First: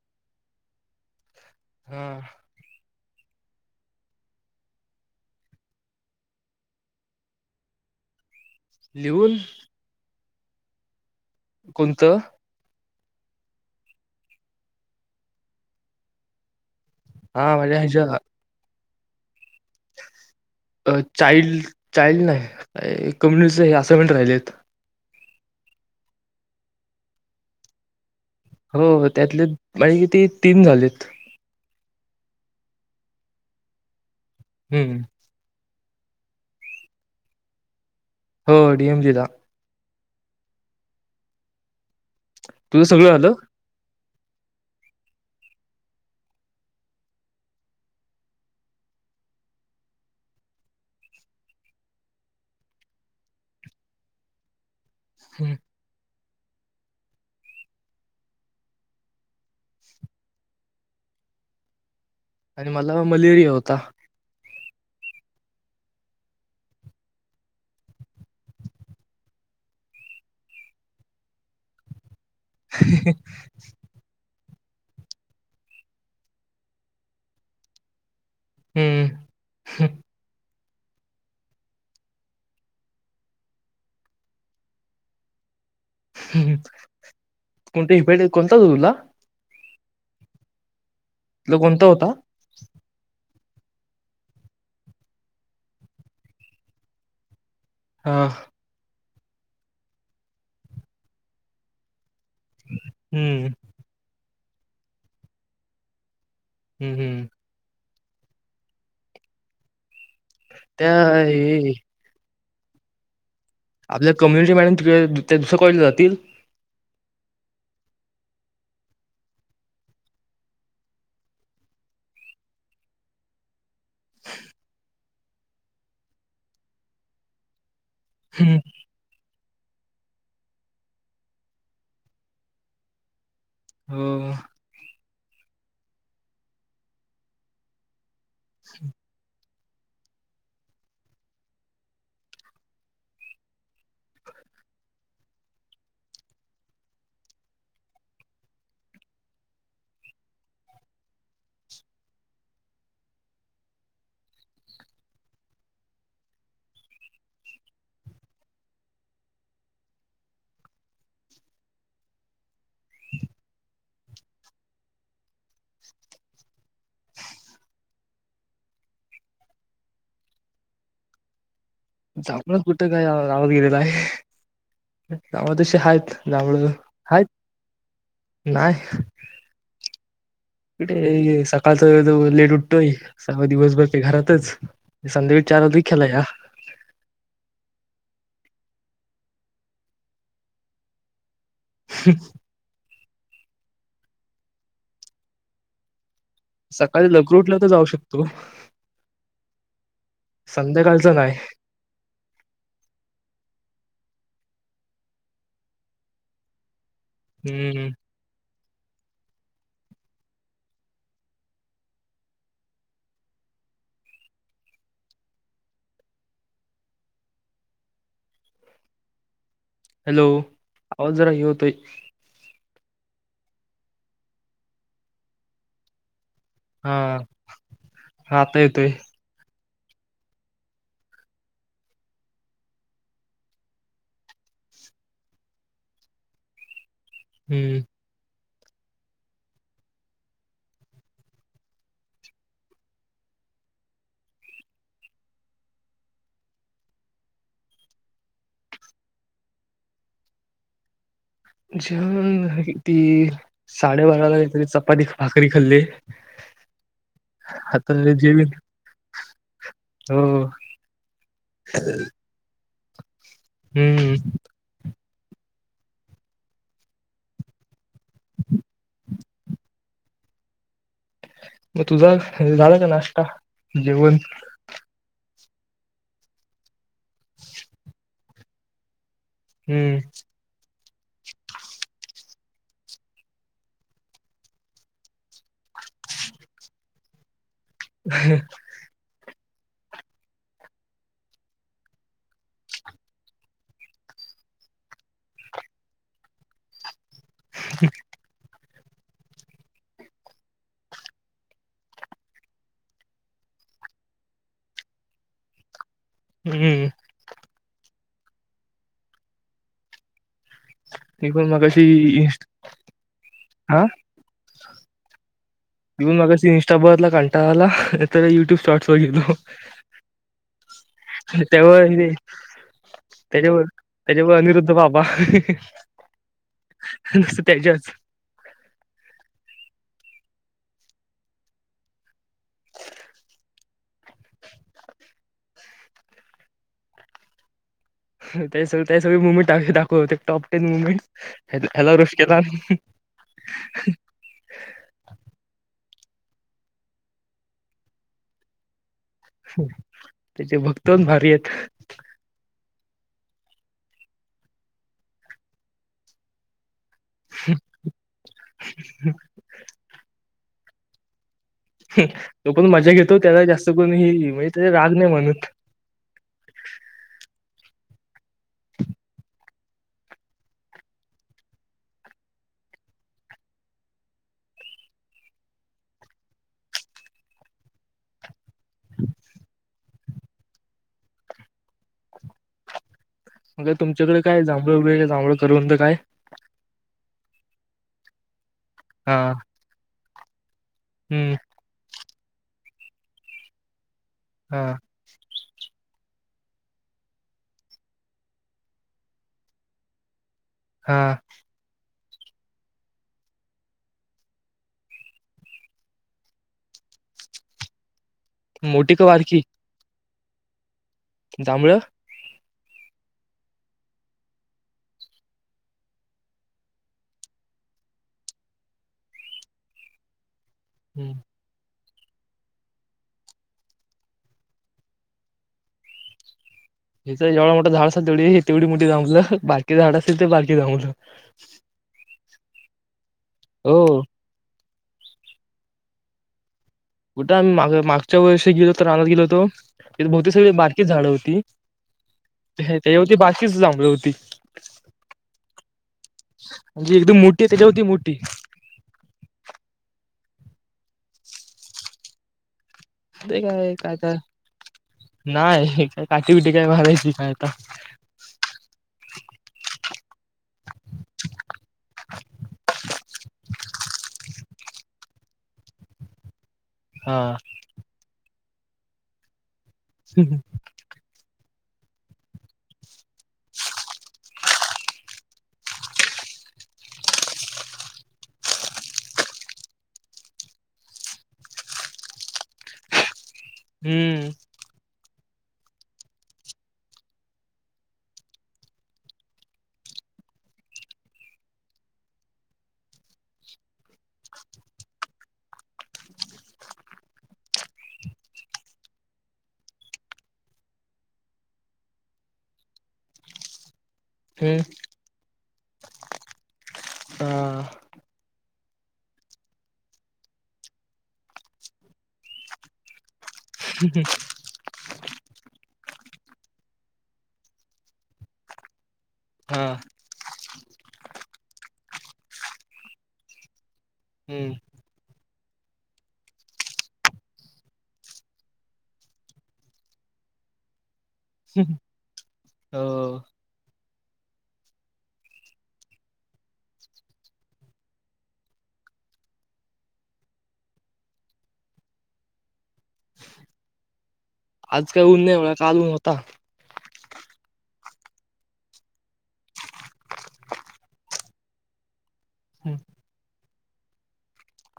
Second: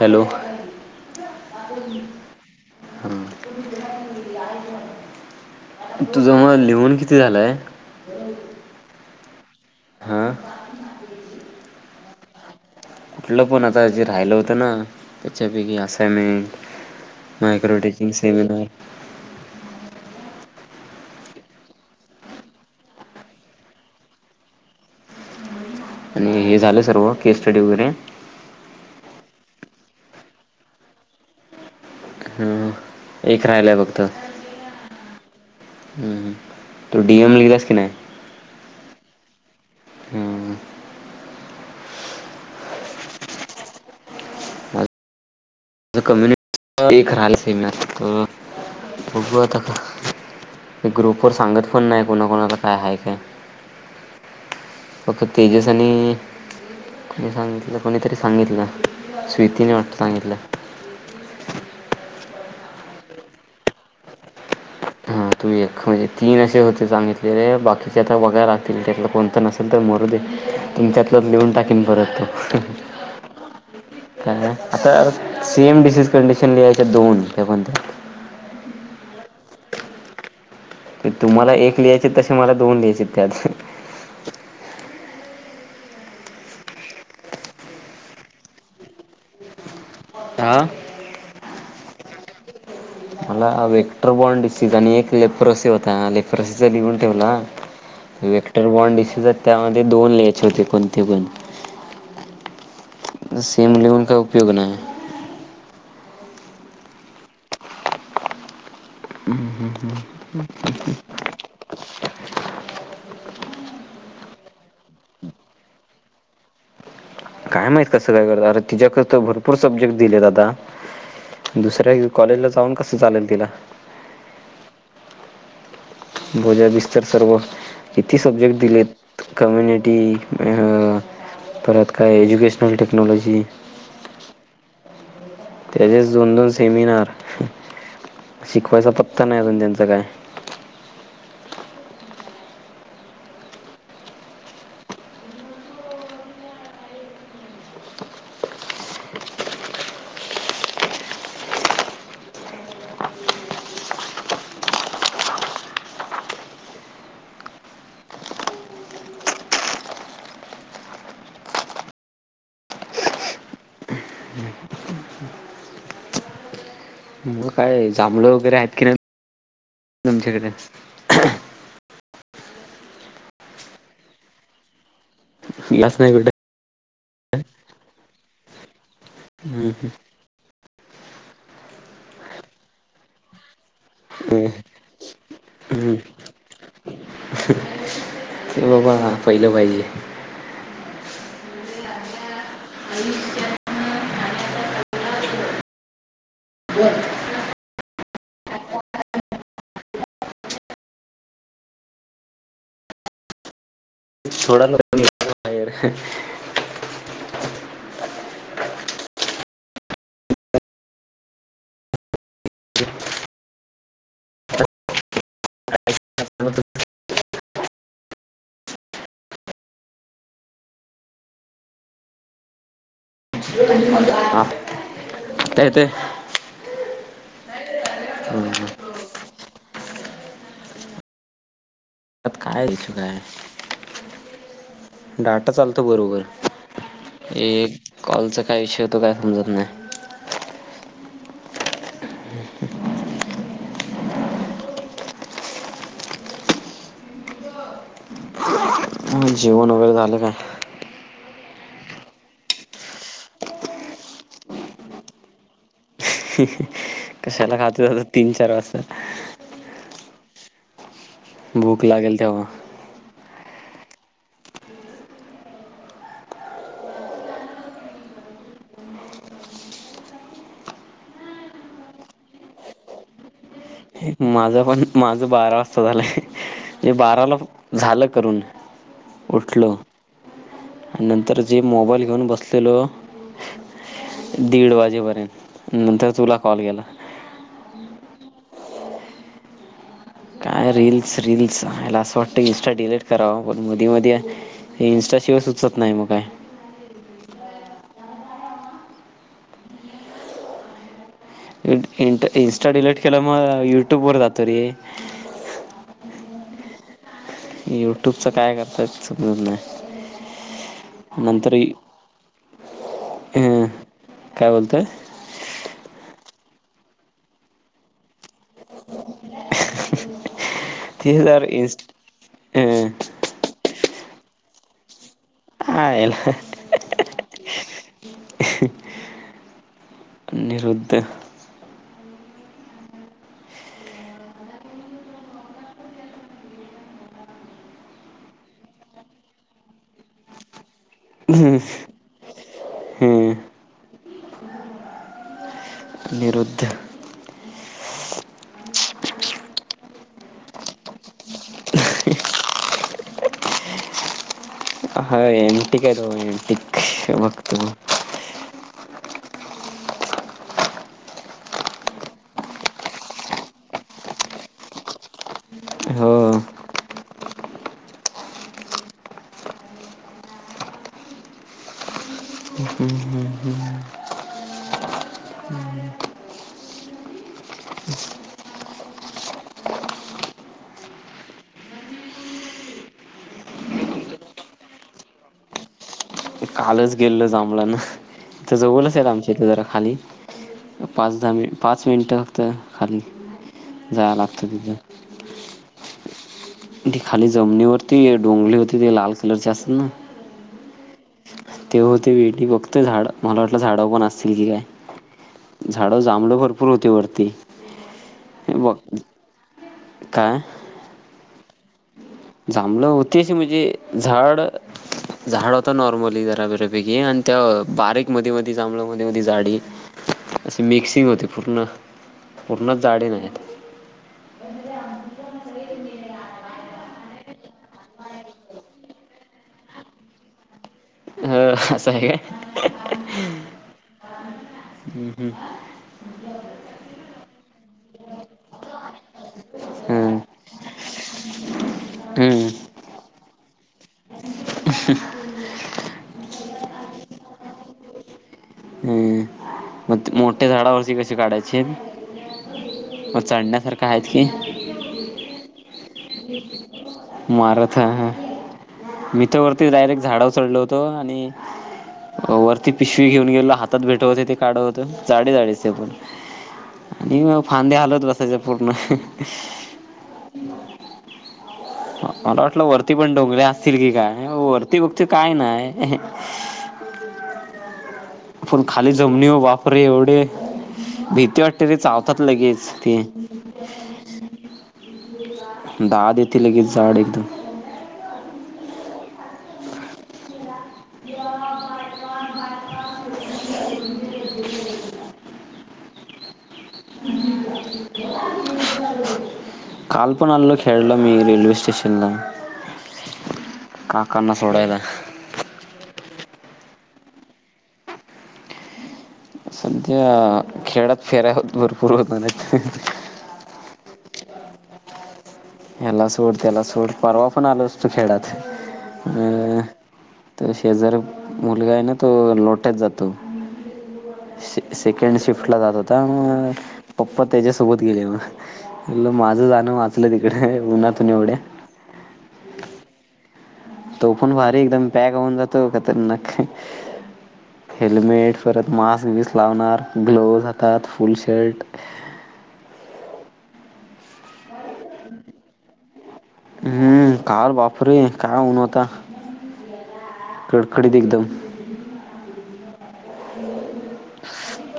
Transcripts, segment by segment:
Hello. हा [unintelligible] तुझ म लिहून किती झालंय? लिहून? हा! कोणतं? कुठलं पण आता जे राहिलं होतं. ना त्याच्यापैकी असाइनमेंट? हा मायक्रो माझ्या टेकिंग ह्याच्या सेमिनार. अ चाईल्ड चाइल्ड नाही कम्युनि असाइन्मेंट राहिलेत. आणि हे झालं सर्व केस स्टडी वगैरे. हो त्यातले माझे किती तीन झालेत. ह एक राहिलाय फक्त. हम्म. हम् तू डीएम लिहिलास कि नाही? हो डीएम लिहिला. हं. तुझ सगळ झाल? द कम्युनिटी एक राहिल सेमीनार अ बघू आता ग्रुप वर सांगत पण नाही कोणाकोणाला काय हाय काय. फक्त तेजस आणि कोणी सांगितलं कोणीतरी सांगितलं स्वीतीने वाट सांगितलं. आणि मला मलेरिया होता. हां तुम् एक म्हणजे तीन असे होते. सांगितले रे बाकीचे आता बघायला लागतील, त्यातलं कोणतं नसेल तर मरू दे, तुमच्यातल च लिहून टाकीन परत तो. काय [unintelligible] आता सेम डिसीज कंडिशन लिहायच्या दोन त्या पण हम्म. तुम्हाला एक लिहायचे तसे मला दोन लिहायचे त्यात. कोणते हपेटित कोणता होता तुला? आ? तो कोणता होता? मला वेक्टरबॉ्ड डिसज आणि एक लेपरसी होता. लेपरसीचा लिवून ठेवला. हा विक्टर बॉनडस. त्यामध्ये दोन लिंहायचे होते कोणते पण. हठी [unintelligible] सेम लेवन का उ उपयोग नाही. हम्म हम्म त्या ए ए ए आपल्या कम्युनिटी मॅडम तीक त्या दुसरं कॉलेज जातील. काय माहित कसं काय करत, अरे तिच्याकडे तर भरपूर सब्जेक्ट दिलेत, आता दुसऱ्या कॉलेजला जाऊन कसं चालेल तिला. बोजा विस्तर सर्व. किती सब्जेक्ट हम्म. दिलेत. कम्युनिटी परत काय एज्युकेशनल टेक्नॉलॉजी. हो. त्याचेच दोन दोन सेमिनार. शिकवायचा पत्ता नाही अजून त्यांचा जगय मग काय जांभळ वगैरे आहेत की नाही तुमच्याकडे जांभळ कुठं काय रावत गेलेलं आहे गाव तशी याच आहेत नाही कुठे जांभळ ह नाहीय कुठे सकाळचा लेट उठतोय सर्व दिवसभर ते घरातच संध्याकाळी चार वाज खेळायला हां पहिलं पाहिजे ह सकाळी लवकर उठलो तर जाऊ शकतो संध्याकाळचं नाहीय थोडा लवकर उठलो हम्म हॅलो आवाज जरा ये होतय हा येतंय हा हा आता येतोय आत काय तच काय डाटा चालतो बरोबर एक हम्म कॉलचा काही विषय हो तो काय समजत नाही जेवण वगैरे झालं का जेवण ती साडेबाराला काहीतरी चपाती भाकरी खाल्ली कशाला खातोत आता तीन जेवीन चार वाजता हो भूक लागल तेंव्हा हम्म मग तुझा झाला का नाश्ता जेवण माझा पण माझ बारा वाजता झाले ते बाराला झालं. करून. हम्म. आणि नंतर जे मोबाईल घेऊन बसलेलो, दीड वाजेपर्यंत. नंतर तुला कॉल केला. हम्. काय रील्स रील्स आयला आईला असं वाटतं इन्स्टा डिलीट करावं पण मधी मधी इन्स्टाशिवाय सुचत नाही मग काय. [inaudible] इ इन्स्टा डिलीट केलं मग युट्यूब वर जातो र. हम्म. युट्यूबचं काय करतात समजत नाही. मी पण नंतर ये मगाशी इन्स्ट अं हा काय बोलताय? मी मगाशी इंस्टा [unintelligible] कांटाळाला तर युट्यूब शॉट्स बघितलो. तीस हजार इन्स्ट त्यावर हेे हं त्याच्यावर त्याच्यामुळ अनिरुद्ध बाबा. हा येला. [unintelligible] त्याच्याच युद्ध. [unintelligible] सगळे मुमेंट दाखवते टॉप टेन मुव ह्याला रोष हं [unintelligible] निरुद्ध त्याचे भक्तण भारी आहेत. [unintelligible] बघतो [inaudible] तो पण मजा घेतो त्याजा जास्त कोण हे म्हणजे, त्या राग नाही म्हणत. हो हम. मग तुमच्याकडे काय जांभळ [unintelligible] जांभळं करवंद काय. कालच गेलं जांभळे आणाय. इथं जवळचाय हा आमच्या इथे जरा खाली. पाच दहा हम्म मिन पाच मिनटं. तर खाली. जाया लागत हा तिथं. ती खाली जमनीवरती डोंगळी होती. ते लाल कलरची असतात ना. हा. ते होते [inaudible] फक्त झाड मला वाटलं झाडावर पण असतील की काय झाड जांभळं भरपूर होते वरती. बघ मोठी का बारकी. काय. जांभळं. जांभळं होतीच म्हणजे झाड झाड होता नॉर्मली जरा [unintelligible] आणि त्या बारीक मध्ये मध्ये जांभळ मध्ये मध्ये झाडे असे मिक्सिंग पूर्ण. पूर्ण झाडे नाहीत. हे तर जेवढा मोठं झाड असाल तेवढी हे तेवढी मोठी जांभळं बारकी झाड असेल ते बारकी जांभळं तर असं आहे काय हो हम् हम् कुठं आम्ही माग मागच्या वर्षी गेलो हो तर रानात गेलो होतो त्या हम्म बहतेक सगळी बारकीच झाड होती हम्म. हम्म त्याच्यावरती बारकीच जांभळ होती म्हणजे एकदम मोठी आहे त्याच्यावरती मोठी झाडावररची कशी काढायची मग ते काय चढण्यासारखं काय आहेत तर की नाय [inaudible] [inaudible] मी तर वरती डायरेक्ट झाडावर चढलो होतो आणि वरती पिशवी घेऊन गेलो हातात भेटवते ते काढत होत जाडे जाडेच पण हा आणि मग फांदे हालत बसायचे अह ह [inaudible] मला वाटलं वरती पण डोंगल्या असतील की काय वरती बघतो काय नाही अह. पण खाली जमीनीवर बापरे एवढे भीती वाटते ते चावतात लगेच ते हम्म दहा दे लगेच झाड येत काल पण आणलं, खेळलं मी रेल्वे स्टेशनला. काकांना हम्म सोडायला आ त्या खेळात फेऱ्या होत भरपूर होणारेत ह [inaudible] ह्याला सोड, त्याला सोड, परवा पण आलो असतो खेळात. हा जर मुलगा आहे ना तो लोट्यात जातो. हम्म से सेकंड शिफ्ट. कठला जात होता मग पप्पा त्याच्यासोबत गेले मग माझं जाणं वाचलं हे उन्हात एवढ्या हो तो पण भारी एकदम पॅक होऊन जातो खतरनाक ह हेल्मेट परत मास्क बिस लावणार, ग्लोवज हातात, फुल शर्ट आज काय ऊन नाही म्हणा काल ऊन होता हम्म काल बाप रे काय ऊन होता, कडकडीत एकदम. [inaudible]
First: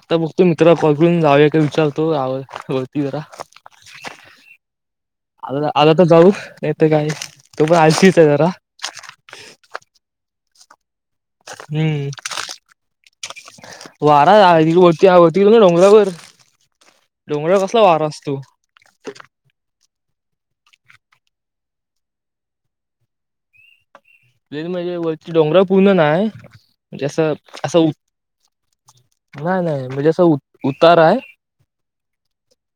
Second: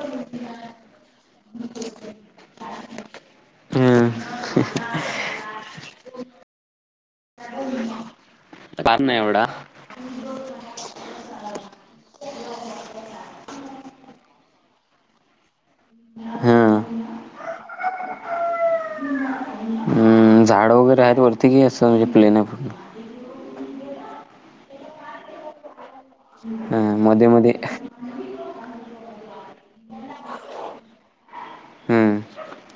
आता बघतो मित्रला कॉल करून झाले का विचारतो झालं की वरती जरा [inaudible] आ आला तर जाऊ, नाहीतर काय, तो पण आळशीच आहे जरा. फार नाही एवढा हम्म वारा हाये वरती, वरती बघा डोंगरावर, हा डोंगरावर कसला वारा असतो. वर आहे वरतीही असं म्हणजे प्लेन आहे फक्त प्लेन म्हणजे वरती डोंगरावर? पूर्ण नाही अं, म्हणजें मध्ये असं मध्ये असं नाही नाही म्हणजे असं उतार आहे. हम्म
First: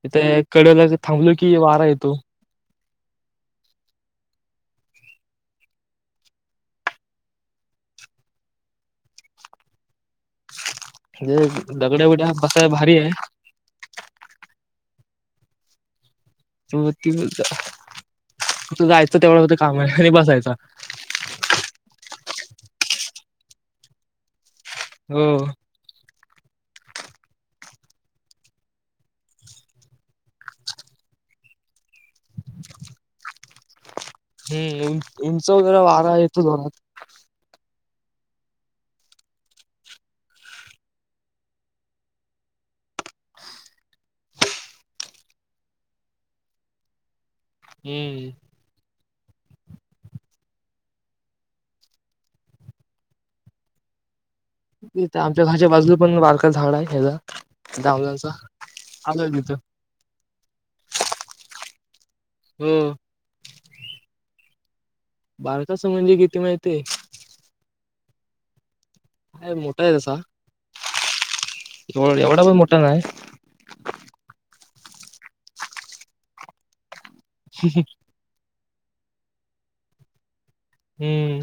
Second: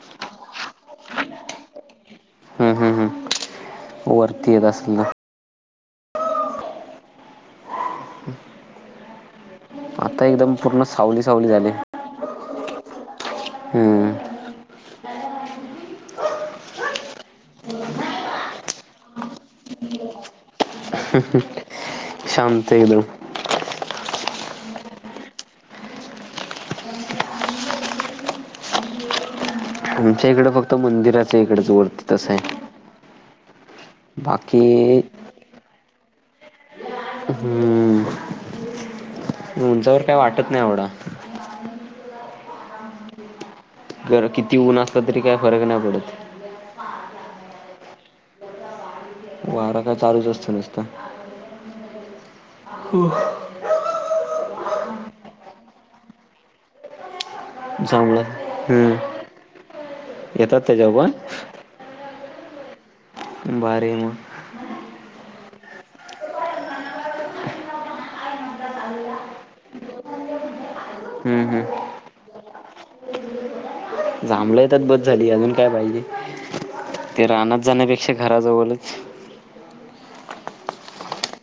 इथे कडेला थांबलो की वारा येतो. हम्म, हम्म, हम्म. वरती येत असल आता एकदम पूर्ण सावली सावली झालीये. काय भारी आहे. हम्म तु त जायचं तेवढं फक्त काम आहे घरी बसायच. ह ह ह शांत एकदम. हो आमच्या इकडं फक्त मंदिराच इकडच वरती त सं हाय ती उंच वारा येतो जोरात. हम्म उंचावर काय वाटत नाही एवढं. किती ऊन असल तरी काय फरक नाही पडत. हम्म वारा काय चालूच असतं नुसता. हो ते आमच्या घरच्या बाजू पण बारका झाड आहे ह्याचा. जांभळ जांभळाचा हं आलोय तिथं येतात त्याच्यावर पण हम्म भारी मग भारताचं म्हणजे किती माहिताय. हाय मोठा आहेे तसा हम्म, हम्म. एवढा पण मोठा. ठा नाही जांभळ येतात बस झाली अजून काय पाहिजे. ते रानात जाण्यापेक्षा घराजवळच. हम्म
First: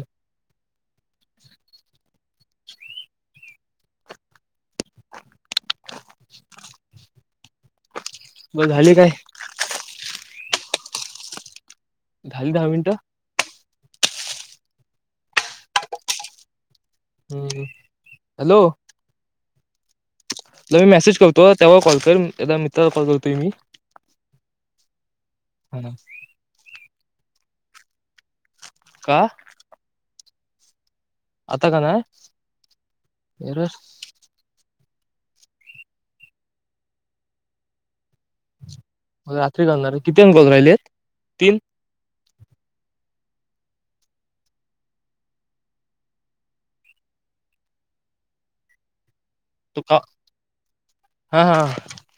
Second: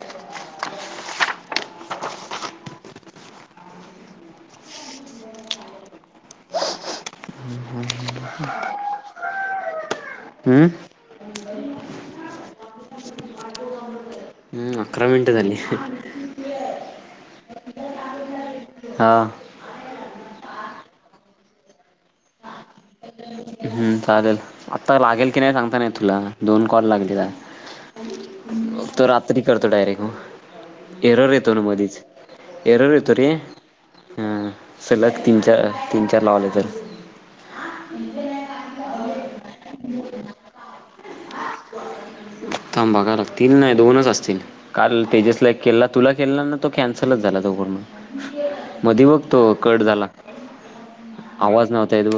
झाली काय. हम्म झाली दहा मिनटं. हम्म अकरा मिनटं झाली. हम्म हॅलो हा मी मेसेज करतो त्यावर कॉल कर ए मित्रावर कॉल करतोय मी. ह् चालेल आत्ता लागेल की नाही सांगता नाही हा येत तुला दोन कॉल लागेत जा बघतो का रात्री करतो डायरेक्ट मग. [inaudible] आता का नाय सलग तीन चार तीन चार लावले तर रात्री घालणार आहे किती [inaudible] राहिले आहेत तीन थांब बघायला लागतील नाही दोनच असतील काल तेजसला एक केला तुला केला ना तो कॅन्सलच झाला तो पूर्ण मधी बघ तो तू कट का झाला हा हा आवाज नव्हता येत